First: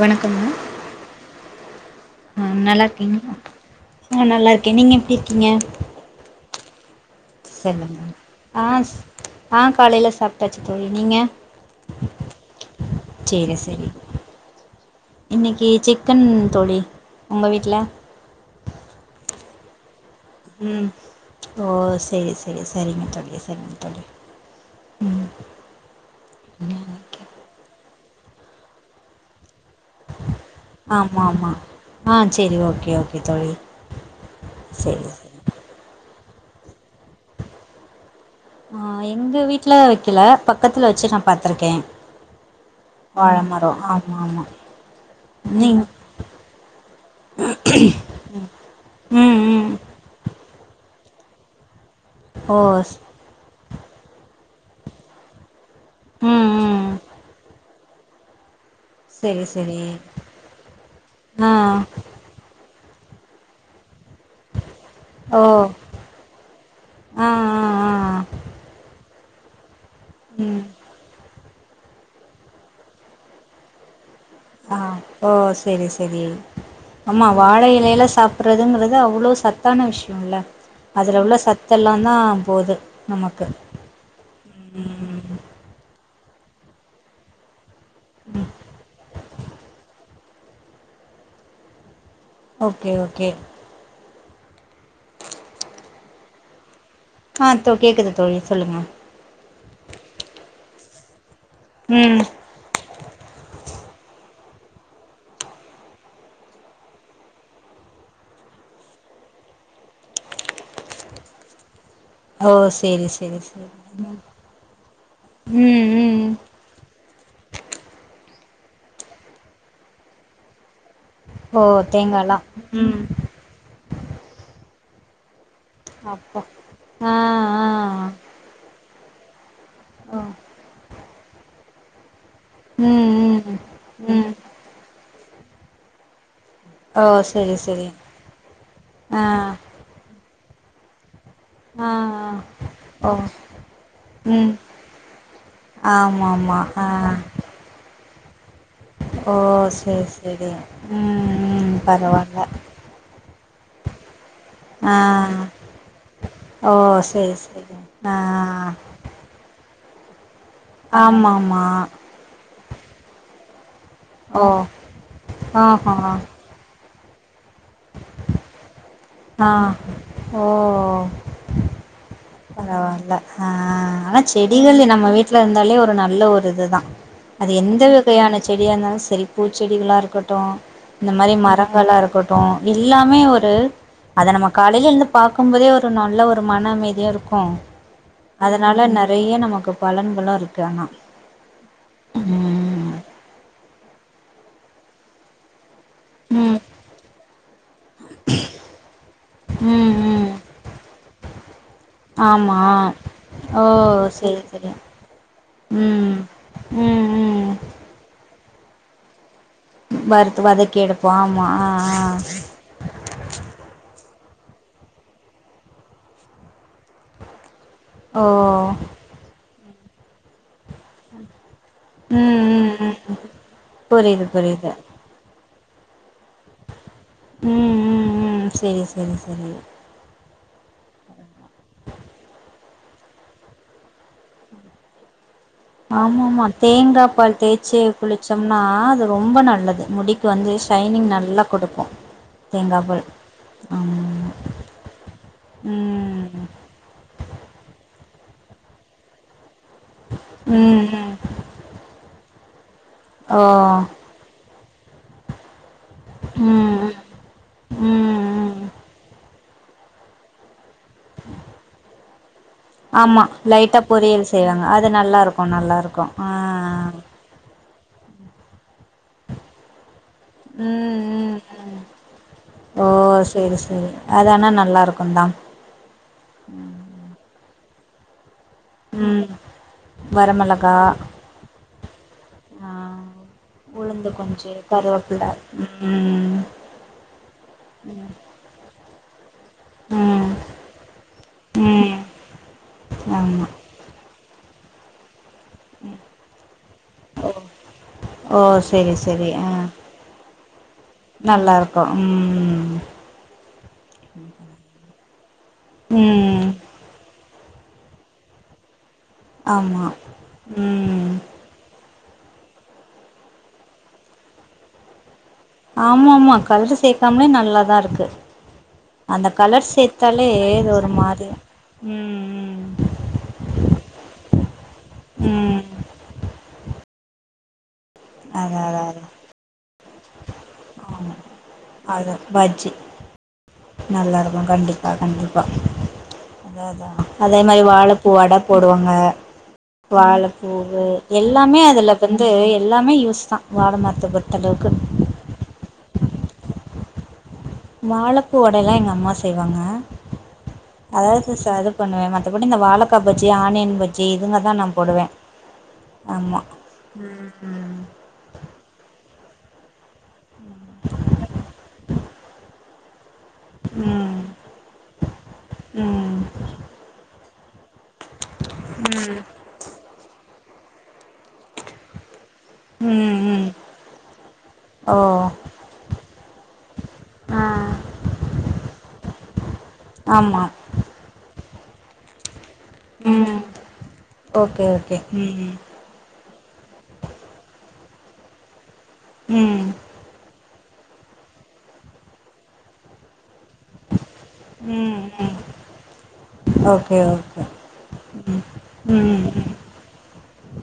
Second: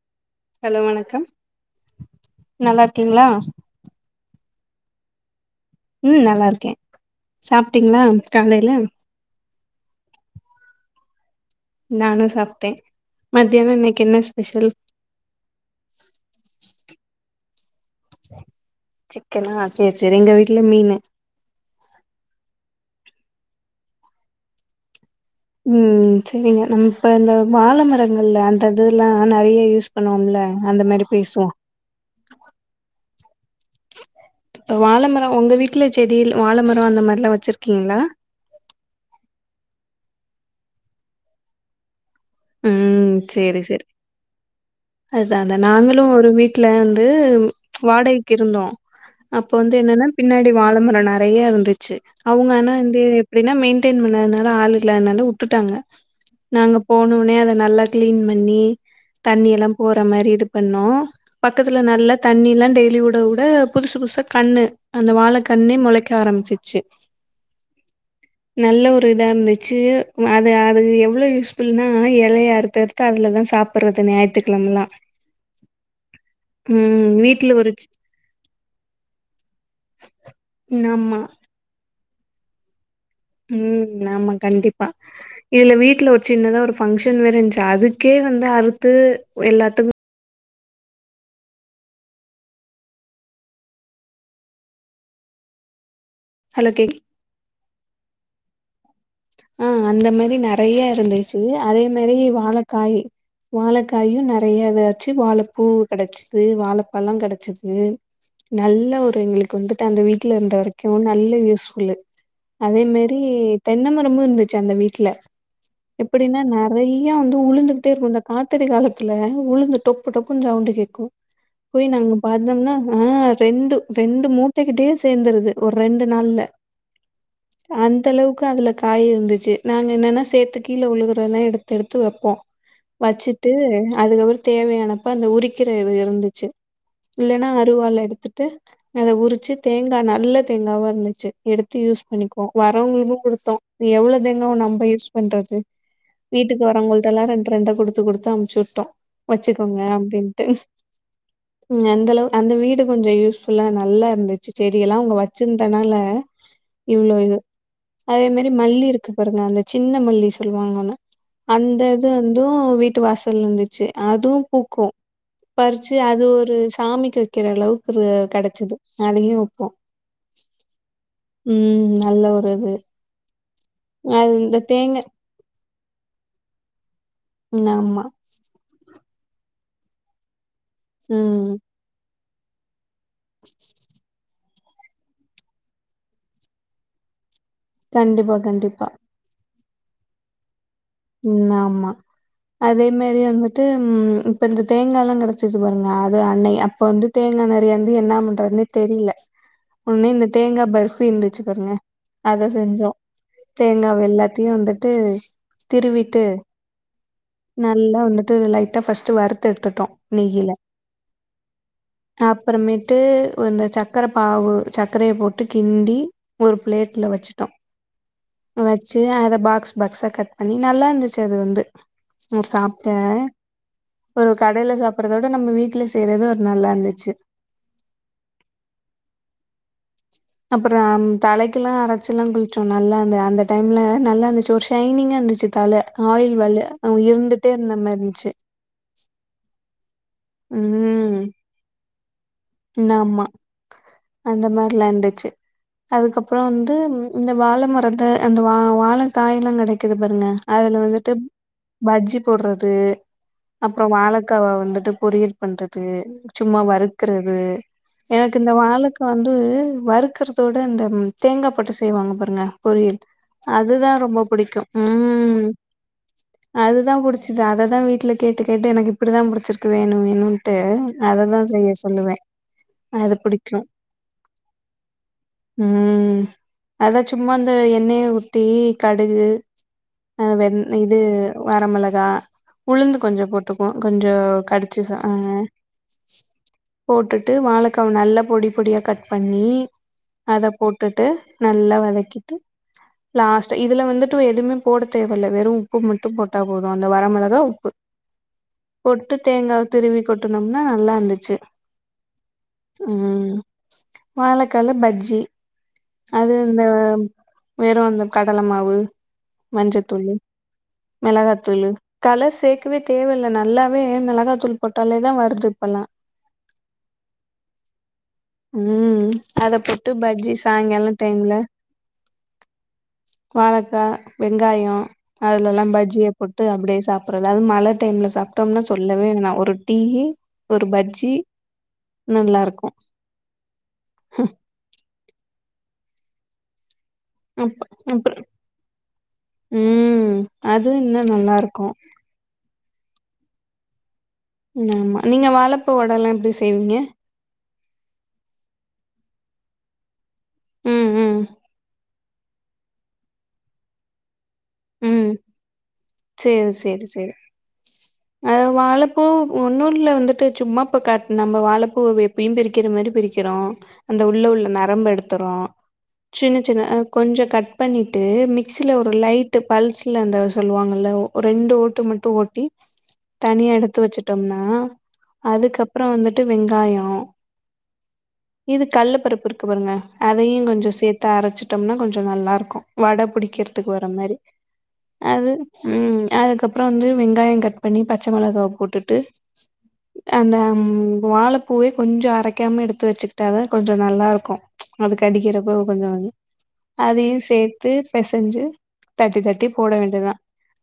வணக்கம்ங்க ஹலோ வணக்கம் நல்லா இருக்கீங்களா நல்லாருக்கீங்கலா ஆம் நல்லாருக் நீங்க எப்டிருக்கீங்க ம் நல்லாருக்கே சொல்லுங்க சாப்ட்டீங்ளா ஆ காலையில ஆ காலையில சாப்ட்டாச்சு தோழி நீங்க நானு சாப்ட்டே சேரி மத்தியானோ செரி இன்னைக்கு என்ன ஸ்பெஷல் இன்னைக்கு சிக்கன் தோழி உங்க வீட்ல சிக்கனா சேரி சேரி எங்க வீட்ல ம் மீனு ஓ செரி செரி செரிங்க சரிங்க தோழி ம் ம் ம் செரிங்க நம்ம இப்ப இந்த வாழ மர கல்ல அந்த இதுல்லா நெறய யூஸ் பண்ணுவோம்ல அந்த மாரி ஆமா பேசுவோ மா ஆ சேரி ஓகே ஓகே தோழி இப்ப சேரி வாழமரோ சேரி உங்க வீட்ல செடில்ல வாழமரோ அந்த மாரில்லா வச்சிருக்கீங்களா ஆ எங்க வீட்ல வக்கல பக்கத்துல வச்சு நான் பாத்துருக்கே ம் செரி செரி ஆமா அதாதா நீங் நாங்களு ஒரு வீட்டுல வந்து வாடைகக்கு இருந்தோ ம் அப்போ ம் வந்து என்னன்னா பின்னாடி வா வாழ மரம் நெறைய இருந்து ச்சு ஓ அவங்கனா ஸ் வந்து எப்படின்னா மெயின் ன் பண்ணாததுனால ஆள் இல்லாதனால வுட்டுட்டாங்க ம் நாங்க ம் அத நல்ல கிளீன் பண்ணி செரி தண்ணில்லா செரி போற மாரி இது பண்ணோ ஆ பக்கத்துல நல்லா தண்ணி எல்லா டே விட விட புதுசு புதுசா கண்ணு அந்த வாழ ஓ கண்ணே முளைக்க ஆரம்பிச்சிச்சு ஆ ஆ ஆ நல்ல ஒரு இதாருந்துச்சு அது ம் அது எவ்ளோ யூஸ் ஃபுல்னா இல்லயா அறுத்து அறுத்த அதுலதா சாப்படறது ஞாயு ஆ ஓ செரி செரி ம் ஆமா வீட்ல வாழ ஒரு இழைல சாப்பிடுறதுங்கறது அவ்ளோ சத்தான விஷயோ இல்ல ஆமா அதுல உள்ள சத்தல்லா தா போது நமக்கு ம் ஆமா கண்டிப்பா இதுல வீட்டுல ஒரு சின்னதா ஒரு பங்க்ஷன் வேறருந்துச்சு அது க்கே வந்து அறுத்து எல்லாத்துக்கு ஓகே ஓகே ஹலோ கேக் ஆ கேக்குது தோழி சொல்லுங்க ஆ அந்த மாரி நெறைய இருந் ச்சு அதே மாரி ம் வாழக்காய் வாழக் காய் யூம் நெறைய எதாச்சு வாழப்பூ கெடச்சிது வாழப்பழம் கெடச்சிது நல்ல ஒரு எங்களுக்கு வந்துட்டு அந்த வீட்டில் இருந்த வரைக்கும் நல்ல யூஸ் புல்லு ஓ அதே செரி மாரி செரி செரி தென்னம்ம ரொ இருந்துச்சு அந்த வீட்டுல ம் ம் எப்படின்னா நெறைய வந்து உழுந்துகிட்டே இருக்கு அ ஆத்தடி காலத்துல உளுந்து டொப்பு டொப்பு சவுண்டு கேக் கு ஓ போய் நாங்க தேங்காலா பாத்தோம்னா ஆ ம் ரெண்டு ரெண்டு மூட்டைக்கிட்டையே சேர்ந்துருது ஒரு ரெண்டு அப்பா நாள்ல ஆ ஆ அந்த அளவுக்கு அதுல காய் இருந்துச்சு நாங்க என்னன்னா ஓ சேர்த்து கீழ உழுகுறதல்லா எடுத் எடுத்து வெப்போ ம் வச்சிட்டு ம் ம் அதுக்கபறோ தேவயானப்ப அந்த உரி க்கிற இது இருந்துச்சி ஓ இல்லன்னா செரி செரி அருவாள எடுத்துட்டு அத ஆ உரிச்சு தேங்கா நல்ல தேங்காவா இருந்துச்சி எடுத்து ஆ யூஸ் பண்ணிக்குவோ ஓ வரவங்களுக்கோ குடுத்தோ எவ்ள ம் தேங்காவ நம்ப யூஸ் பண்றது ஆமா ஆமா வீட்டுக்கு ஆ வரவங்கட்டெல்லா ரெண்டு ரெண்ட குடுத்து குடுத்தம் சுட்டம் ஓ வச்சுக்கோங்க சேரி அப்டின்ட்டு சேரி ம் ம் அந்தளவு பரவால்ல அந்த வீடு கொஞ்ச யூஸ்ஃபுல்லா நல்லாருந்துச்சு ஆ செடியெல்லாம் அவங்க வச்சிருந்தனால ஓ சேரி இவ்ளவ்யிது சேரி ஆ அதேமாரி மல்லிருக்கு பாருங்க அந்த சின்ன மல்லி சொல்வாங்கஒன்னு ஆமா ஆமா அந்தது வந்தும் வீட்டு வாசல்லருந்தி அதுவு ஓ பூக்கு பறிச்சு ஆஹா அது ஒரு சாமிக்கு வைக்கிறளவுக்குரு கெடச்சிது அதயும் ஆ வைப்போ ஓ ம் நல்ல ஒரு இது பரவால்ல ஆ ஆனா அது இந்த செடிகள் தேங்க நம்ம வீட்டுலருந்தாலே ஒரு ஒரு நல்ல ஒரு இதுதா அது ம் எந்த ஆமா வகையான செடியாருந்தாலு ச சரி பூச்செடிகளாருக்கட்டு இந்த மாரி ம் மரங்களாறுக்கட் ட்டு எல்லாமே ஒரு அத நம காலையெலுந்து பாக்கும்போதே ஒரு நல்ல ஒரு மன அமைதியாருக்கு ம் கண்டிப்பா கண்டிப்பா அதனால நெறய நமக்கு பலன்களாருக்கு ம் ஆமா அதே ம் மாரி வந்துட் ட்டு இப்பயிந்த தேங்கால்லா கெடைச்சிச்சி பாருங்க அது அன்னை ம் அப்ப வந்து தேங்கநர் யந்து யென்ன பண்றதுன்னே தெரில ம் உனே இந்த ம் தேங்கா பர்ஃபியிருந்துச்சுபாருங்க அத ஆமா செஞ்சோ ஓ செரி தேங்காவெல்லாத்தயு செரி வந்துட்டு ம் திருவிட்டு ம் ம் நல்லா வந்துட்டு லைட் அ பாஸ்ட் வறுத்து எடுத்துட்டோ வறுத்து நெய்யில வதக்கி எடுப்போ ஆமா ஆ ஆ அப்புறமேட்டு சக்கர பாவு சர்கரையை போட்டு கிண்டி ஒரு பிளேட்டல வச்சுட்டோம் ஓ வச்சு அத பாக்ஸ் பகஸ கத்த [unintelligible] அண்ணி நல்லா இருந்துச்சு அது வந்து ம் உ ம் சாப்ட்டே ம் புரியுது ஒரு புரியுது கடைல சாப்படுறத விட நம்ம வீட்டு வீட்ல செய்யறது ஒரு நல்லா இருந்துச்சு ம் ம் ம் சரி சரி சரி அப்புறம் தலைக்கெல்லா அரைச்சுல்லா குளிச்சோ நல்லா இருந்து அந்த டைம்ல நல்லா இருந்துச்சு ஒரு ஷைனிங்கா இருந்துச்சு தல ஆமா ஆயில் ஆமா வலு தேங்காய் பால் இருந்துட்டே இருந்த தேய்ச்சு மாரி இருந்துச்சு குளிச்சோம்னா அது ரொம்ப நல்லது முடி க்கு வந்து ஷைனிங் ம் நல்லா கொடுக்கு ஆமா அந்த மாரிலாம் இருந்துச்சு ம் அதுக்கப்புறம் வந்து இந்த வாழ மரத்தை அந்த வா வாழக்காய் எல்லாம் கடைக் கிது பாருங்க அதுல ம் வந்துட்டு ம் பஜ்ஜி போடுறது ஓ அப்புறம் வாலக்காவா வந்துட்டு பொறியல் பண்ற து சும்மா ம் ம் வருக் ருக்கிறது ம் எனக்கு இந்த ம் வாழக்கா வந்து வருக்கறதோட இந்த தேங்கா போட்டு செய்வாங்க பாத் ல ஆமா லைட்டா பொரியல் செய்வாங்க அது நல்லா ம் இருக்கும் நல்லா இருக்கும் ஆ ஆ தான் வீட்ல கேட்டு கேட்டு எனக்கு இப்படிதான் புடிச்சிருக்கு வேன் வேனு வேனும்டு ம் ம் அததான் செய்ய ம் ஓ அது புடிக்கு சரி சரி அதனா நல்லா இருக்கும் தான் ம் அதா ம் சும்மா இந்த எண்ணெய ஊத்தி கடுகு அ வெந வரமிளகா இது வரமிளகா ஆ உளுந்து கொஞ்சம் போட்டுக்கும் உளுந்து கொஞ்சம் கொஞ்சு கடிச்சு அ கருவேப்பில ம் போட்டுட்டு வாழைக்கா ம் நல்ல பொடி பொடியா கட் பண்ணி அத போட்டுட்டு நல்லா ம் வதக்கிட்டு ஆமா லாஸ்ட் இதுல வந்து டு எதுவுமே போட தேவ வெறு உப்பு மட்டு போட்டா போது அந்த வரமிளகா உப்பு ஓ சேரி போட்டு சேரி ஆ தேங்கா திருவி கொட்டுனோம்னா நல்லா இருந்துச்சு நல்லாருக்கு ம் உம் வாழக்கால பஜ் ஜி அது ம் இந்த வெறு அந்த கடல மாவு ஆமா மஞ்சத்தூள்ளு ம் மிளகாத்தூள்ளு கலர் சேர்க்கவே தேவயில்ல நல்லாவே மிளகா தூள் போட்டாலே தா வரு ஆமா ஆமா உம் அந்த அத கலர் போட்டு சேத்தாலே பஜ்ஜி இது ஒரு சாயங்கால மாரி டைம்ல ம் வாழக்கா வெங்காயோ ம் அதுல ம் எல்லா பஜ்ஜிய போட்டு அப்புடியே சாப்பிடுறது ஏதாவது மழ டைம்ல அதா சாப்பிட்டோம்னா அதா அதா சொல்லவேணா ஒரு டீயு ஒரு பஜ்ஜி அதா நல்லா இருக்கு பஜ்ஜி நல்லா இருக்கு கண்டிப்பா கண்டிப்பா அதா அதா அதே மாரி அப் வாழப்பூ அப்ற வட போடுவாங்க ம் அது வாழப்பூவு இன்னு நல்லா எல்லாமே இருக்கு அதுல வந்து எல்லாமே யூஸ் தா வாழ மரத்தப் ஆமா நீங்க வாழப்பூ வடலா எப் படி செய்வீங்க வாழப்பூ வட எல்லா எங்க அம்மா செய்வாங்க ம் ம் அதாவது சதப் பண்ணுவே மத்தபடி இந்த வாழக்கா பஜ்ஜி ஆனியன் பஜ்ஜி அதுங்க தா நா போடுவே ம் ஆமா சேரி சேரி உம் பூ ஒன்னு இல்ல வந்துட்டு சும்மாப் இப்ப காட் நம்ப வாழப்பூ வேப் பயு பிரிக்கிற மாரி பிரிக் கிறோ அந்த உள்ள உள்ள நரம்பு எடுத்துரோ ம் ம் சின்ன சின்ன கொஞ்சோ கட் பன்னிட் டு மிக்சில ஒரு ம் லைட்ட பல்ஸ்ல அந்த சொல்லுவாங்கல்ல ரெண்டு ஓட்டு மட்டு ஓட்டி ம் ம் தனிய எடுத்து வச்சுட்டோம்னா ஓ அதுக்கப்றோ வந்துட்டு வெங்காயோ ஆ இது கள்ள பருப்பு இருக்கு பாருங்க அதையு ஆமா கொஞ்சோ சேர்த்து அரச்சு விட்டோம்னா கொஞ்சோ நல்லாருக்கு வட ம் பிடிக்கிறதுக்கு வர மாரி ஓகே ஓகே அது ம் உம் அதுக்கப்புற வந்து வெங்காய கட் பண்ணி பச்ச மொளகாவ போட் டு ம் அந்த ம் வாழப்பூவே கொஞ்ச அரைக்காம எடுத்து வச்சுக் விட்டாதா கொஞ்ச நல்லா இருக்கு அதுக்கு ம் ம் கடிக்கிறப்ப கொஞ்ச ஓகே அதையு ஓகே சேத்து ம் பெசஞ்சு ம் தட்டி ம் தட்டி ம் போட வேண்டியதா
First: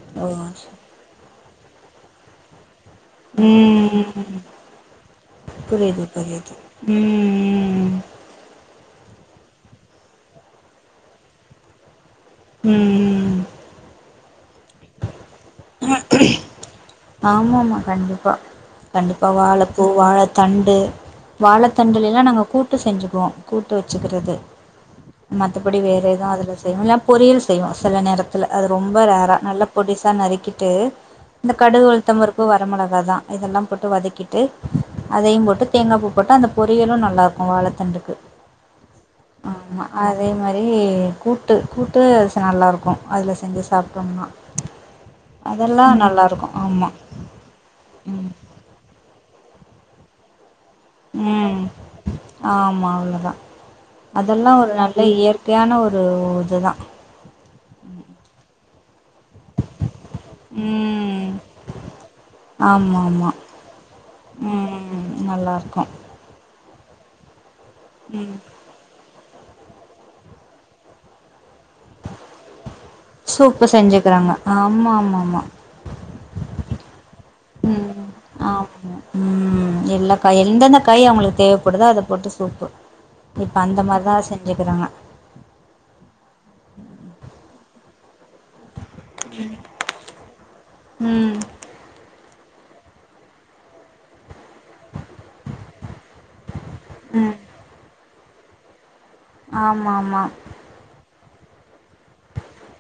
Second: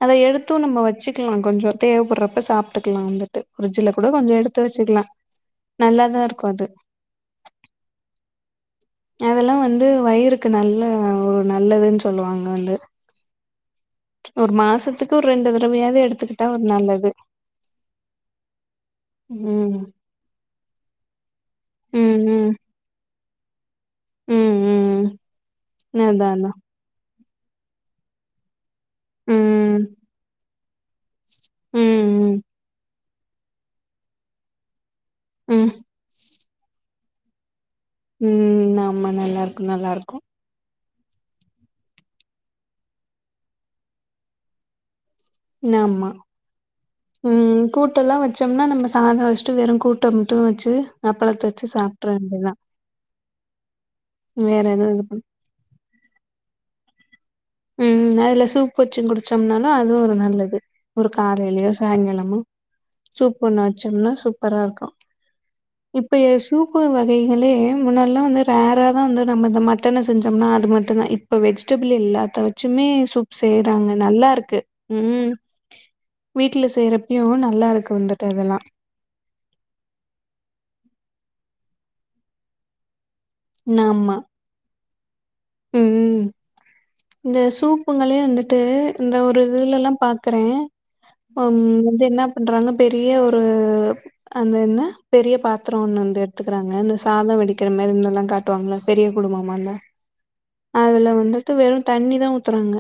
அத ஓ எடுத்து சரி நம்ம வச்சுட் கொஞ்ச தேவைப்படுறப்ப சாப்ப க்கலா வந்துட்டு ம் பிரட்ஜ்ல கூட ம் கொஞ்ச ம் எடுத்து வச்சுக்கலா புரியுது நல்லாதா இருக்கு புரியுது அது ம் ம் ம் அதெல்லா வந்து வயிறுக்கு நல்ல ஒரு நல்லதுன்னு சொ லுவாங்க வந்து உம் ஒரு மாசத்துக்கு ரெண்டு தடவையாவது எடுத்துக்கிட்டா ஒரு நல்லது ஆமாம கண்டிப்பா கண்டிப்பா ம் வாழப்பூ வாழதண்டு வாழத்தண்டுலைல ம் நாங்க ம் கூட்டு செஞ்சுக்குவோ ட்டு வச்சுக்கிறது ம் மத்தபடி ம் வேறு எதுவு அதா அதா அதுல செஞ்சப் பொறியல் செய்வோ சில நேரதுல அது ரொம்ப ரர் நல்ல ம் பொடிஸ்சா நறுக்கிட் ட்டு ம் கடுகு ம் உளுத்தம்பருப்பு வர மிளகா தா இதெல்லா போட்டு வதக்கிட்டு அதையு ம் போட்டு தேங்கா பூ போட்டு அந்த பொரியலு நல்லாருக்கு வாழத் தண்டுக்கு ம் ஆமா நல்லா இருக்கு ஆமா நல்லா இருக்கு அதே மாரி கூட்டு கூட்டு நல்லா இருக்கு அதுல செஞ்சு சாப்டோம்னா அதெல்லா நல்லா இருக்கு ஆமா உம் கூட்டல்லா வச்சோம்னா நம்ம சாப் அத வச்சட்டு வெறு கூட்ட மட்டு வச்சு அப்பளத்த உம் வச்சு சாப்ட்ற வேண்டியதா ஆமா அவ்ளோதா அதெல்லா வேற ஒரு எதுவு நல்ல இது பண் இயற்கையான ஒரு இதுதா உம் அதுல சூப்பு வச்சு குடி வச்சோம்னாலு அதுவு ஒரு நல்லது ஒரு ம் காலையிலயோ சாயங்காலமோ ஆமா ஆமா சூப்பு ஒண்ணு வச்சோம்னா சூப்பரா இருக்கு ம் நல்லா இருக்கு இப்ப சூப்பு வகைகளே முன்னெல்லா ம் வந்து ரேரா த வந்து நம்ம இந்த மட்டன செஞ்சோம்னா அது மட்டும் த இப்ப வெஜ்டபுள் எல்லா ச்சுமே சூப் சூப்பு செய்யறாங்க நல்லா செஞ்சுக்கிறாங்க இருக்கு ஆமா ஆமா உம் ஆமா வீட்டுல செய்யற ஐயோ நல்லா இருக்கு ம் வந்துட்டு இதெல்லா ஆமா ம் எல்லா காய் எந்தெந்த காய் அவங்களுக்கு தேவப்படுதோ அத போட்டு சூப்பு இப்ப அந்த மாதிரித செஞ்சுக்கறாங்க உம் இந்த சூப்புங்களே வந்துட்டு இந்த ஒரு இதுல எல்லா பாக்குறே ம் வந்து என்ன பண்றாங்க பெரிய ஒரு அந்த என்ன பெரிய பாத்திர ஒண்ணு வந்து எடுத்துக்கிறாங்க இந்த ம் சாதம் வெடிக்கிற மாதிரி இந் தெல்லா காட்டுவாங்கள பெரிய குடும்பமால்ல ஆமா ஆமா அதுல வந்துட்டு வெறும் தண்ணித ஊத்துறாங்க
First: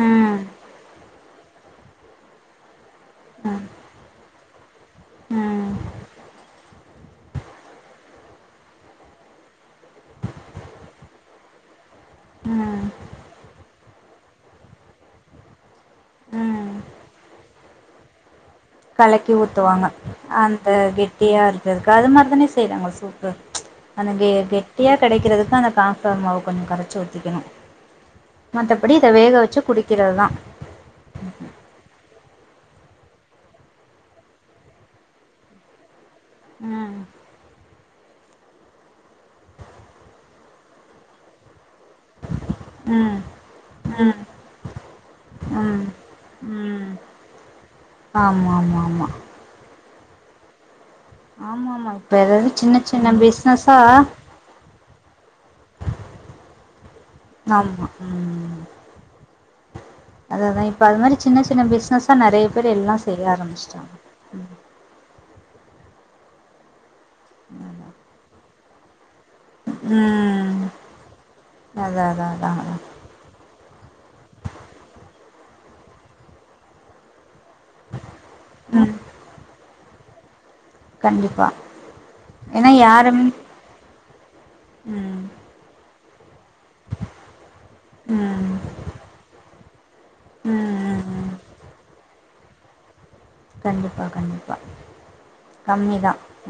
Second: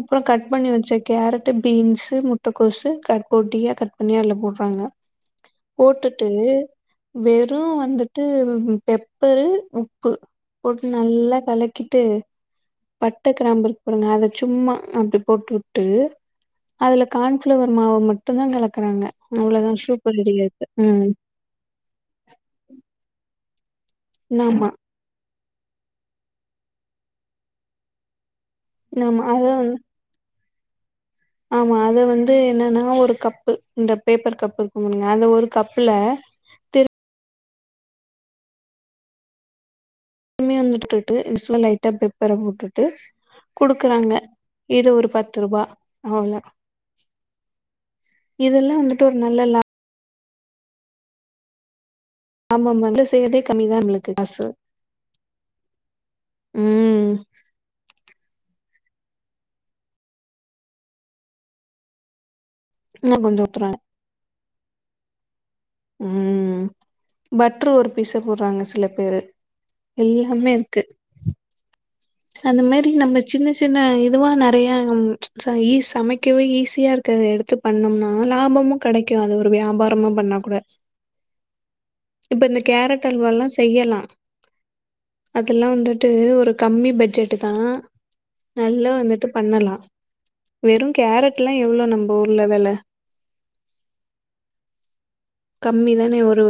அப்புறம் ம் கட் பண்ணி வச்ச கேரட் பீன்ஸ் முட்டக்கோஸ் கட் ம் போடியா கட் பண்ணி அதுல போடு பங்க ம் போட்டுட்டு வெறும் வந்துட்டு பெப்பரு உப்பு போட்டு நல்லா கலக்கி ட்டு ம் பட்ட கிரம்பு ஒரு நாலு சும்மா அப்படி போட்டு ட்டு ம் அதுல கான்பெளவர் மாவு மட் கலக்கி ஊத்துவாங்க ரெடி ஆயிருக்கு அந்த ம் கெட்டியா இருந்ததுக்கு அது மாரி தானே செய்யறாங்க சூப் அந்த ஆமா கெட்டியா கிடைக்கிறது அதா அந்த கான்பெளவர் மாவு கொஞ்ச கரைச்சி ஊத்திக்கணு மத்தபடி இத ஆமா வேக அத வச்சு வந்து குடிக்கிறதுதா ஆமா அத வந்து என்னன்னா ஒரு கப்பு இந்த பேப்பர் கப் இருக்கும்ல இல்லையா அத ஒரு கப்புல உம் கம்மி வந்துட்டுட்டு [unintelligible] பெப்பர போட்டுட்டு ம் குடுக்குறாங்க ம் இது ஒரு பத்து ரூபா ம் அவள ம் ஆமா இதெல்லா ஆமா வந்துட்டு ஆமா ஒரு நல்ல லா ஆமா ஆமா இப்ஏதாவது சின்ன லாபம் வந்து சின்ன செய்யறதே பிஸ்னஸ்ஸா கம்மிதா நம்மளுக்கு காசு ம் ஆமா உம் அததா இப்ப அது மாரி சின்ன சின்ன பிஸ்னஸ்ஸா நெறைய பேர் எல்லா இன்னு செய்ய கொஞ்சோ ஊத்துறாங்க ஆரம்பிச்சிட்டாங்க ம் ம் பட்ரு ஒரு பீஸு போடுறாங்க ச சில பேரு எல்லாமே ம் இருக்கு அதா அதா அதா அந்த மாரி நம்ம சின்ன சின்ன இதுவா நெறையா ச் ச ஈ சமைக்கவே ஈஸியா இருக்கத எடுத்துப் பண்ணம்னா லாபமு ம் கெடைக்கு அது ஒரு வியாபார பாரமா பண்ணா கூட கண்டிப்பா இப்ப இந்த ஏன்னா கேரட் யாருமே அல்வா எல்லா செய்யலா ம் அதெல்லா வந்துட் டு ஒரு கம் பட்ஜெட்டுதா ம் நல்லா வந்துட்டு பண்ணலா ம் வெறுங் ம் ம் கேரட் எல்லா எவ்வளோ நம்மக் ஊர்ல வேல கண்டிப்பா கண்டிப்பா கம்மி தானே ஒரு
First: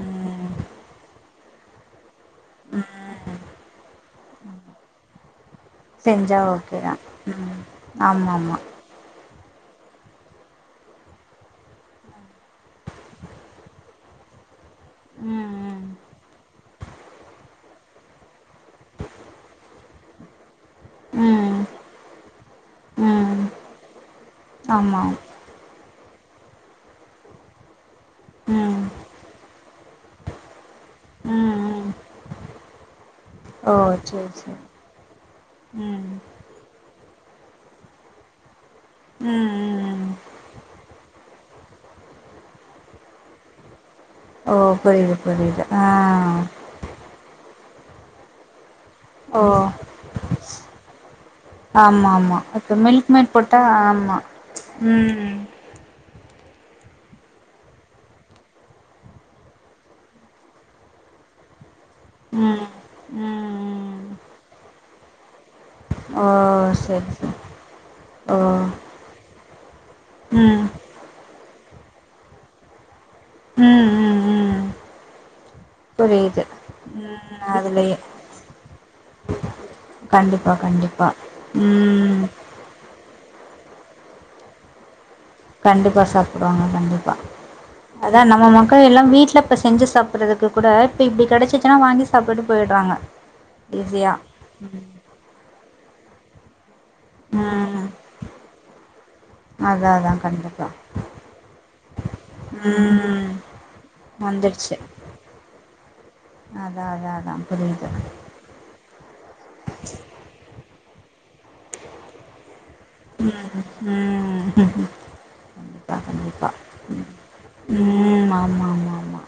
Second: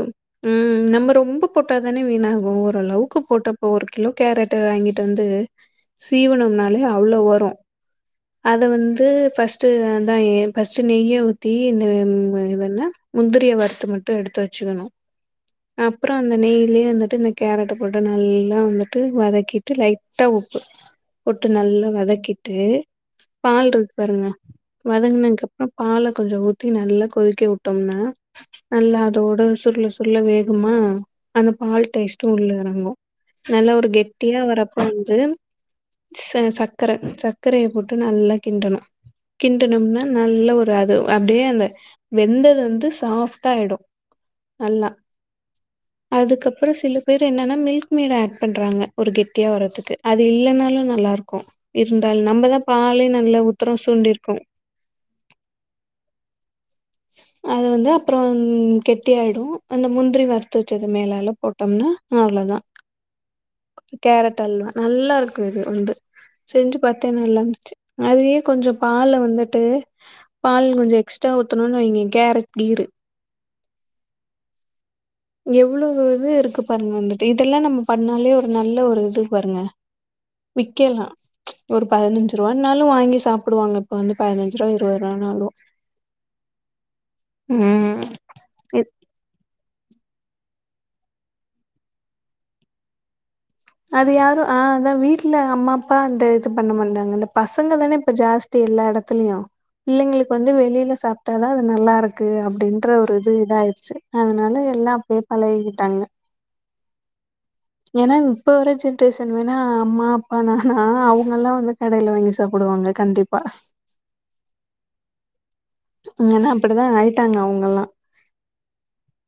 ம் நம்ம ரொம்ப போட்டா தானே வீணாகு ஓரளவுக்கு ம் போட்டா ப்போ ஒரு கிலோ கேரட்டு வாங்கிட்டு வந்து செஞ்சா ஓகே சீவனோம்னாலே தா அவ்ளோ வரு ம் ஆமா ஆமா அத வந்து ஃபஸ்ட் சு அந்தா ஏ ஃபஸ்டு நெய்ய ஊத்தி இந்த ம் இதென்ன முந்திரிய வறுத் அ மட்டும் எடுத்து சுகனு ம் அப்ற அந்த நெய்லேயே வந்துட்டு இந்த கேரட்ட போட்டு நல்லா வந்துட்டு வதக்கிட்டு லைட்டா உ உப்பு ம் போட்டு ம் நல்லா வதக்கிட்டு ம் பால்றிக் பாருங்க ஆமா வதங்னங்கப்பற பால கொஞ்ச ஊத்தி நல்லா கொதிக்க விட்டோம்னா ம் நல்லா அதோட சுருல சுருல வேகுமா ம் அந்த பால் டேஸ்ட்டு உள்ள இறங்கு நல்லா ஓ ஒரு சேரி கெட்டியா சேரி வரப்ப வந்து ம் ச சக்கரை சக்கரைய போட்டு நல்லா கிண்டணு ம் ம் கிண்டணும்னா ம் நல்ல ஒரு அது அப் டியே அந்த வெந்தது வந்து சாஃப் உத்தாயடு ஓ புரியுது புரியுது ஆ மீட ஆட் பண்றாங்க ஒரு ஓ கெட்டியா வர்றதுக்கு அது இல்லன்னாலு நல்லா இருக்கு ஆமா இருந்தாலு ஆமா நம்மதா இப்ப பாலே மில்க் மேட் நல்ல போட்டா உத்தரம் ஆமா சூண்டிருக்கும் ம் அது வந்து அப்புறம் கெட்டிாயிடு அந்த முந்திரி வறுத்து வச்சது மேலால போட்டோம்னா அவ்வளோதா ம் ம் ம் கேரட் அல் வா நல்லா இருக் கு வந்து ஓ செஞ்சு பத்தே செரி செரி நல்லா இருந்துச்சு அதே ஓ கொஞ்ச பால் வந்துட்டு ம் பால் கொஞ்ச எக்ஸ்ட்ரா சொன்னணு வைங்க கேரட் கீரு உம் உம் உம் எவ்வளவு இது இருக்கு பாருங்க வந்துட்டு ம் இதெல்லா நம்ம அதுலயே பண்ணாலே ஒரு நல்ல ஒரு இது பாருங்க கண்டிப்பா விக்கலா கண்டிப்பா. ஒரு ம். பதினஞ்சு ரூபானாலும் வாங்கி சாப்ப படுவங்க இப்ப வந்து பதினஞ்ச ரூபா இருபது ரூபானாலு கண்டிப்பா சாப்பிடுவாங்க கண்டிப்பா ம் அதா நம்ம மக்கள் இத்- எல்லாம் வீட்டுல இப்ப செஞ்சு சாப்பிறதுக்கு கூட இப்ப இப்படி கிடைச்சிச்சுன்னா வாங்கி சாப்பிட்டு போயிடுறாங்க அது ஈஸியா. யாரு ஆ அதா வீட்டுல அம்மா அப்பா அந்த பண்ண மாட்டாங்க இந்த பசங்க ம். தானே இப்ப ஜாஸ்தி எல்லா இடத்துலயு அதான் அதான் பிள்ளைங்களுக்கு வந்து கண்டிப்பா. வெளியில சாப்பிட்டாதா அது நல்லா இருக்கு அப்படின்ற ஒரு ம். இது இதாயிடுச்சு அதனால வந்துருச்சு. எல்லா அப்படியே பழகிக்கிட்டாங்க அதா அதா அதா அதா ஏன்னா இப்ப வர ஜென்ரேஷன் வேணா அம்மா அப்பா நா அவ நல்லா வந்து கடைல வாங்கி சாப் உம் உம் கண்டிப்பா கண்டிப்பா இங்கன்னா அப்படிதா உ ஆயிட்டாங்க அவங்கல்லா உம் ஆமா ஆமாமா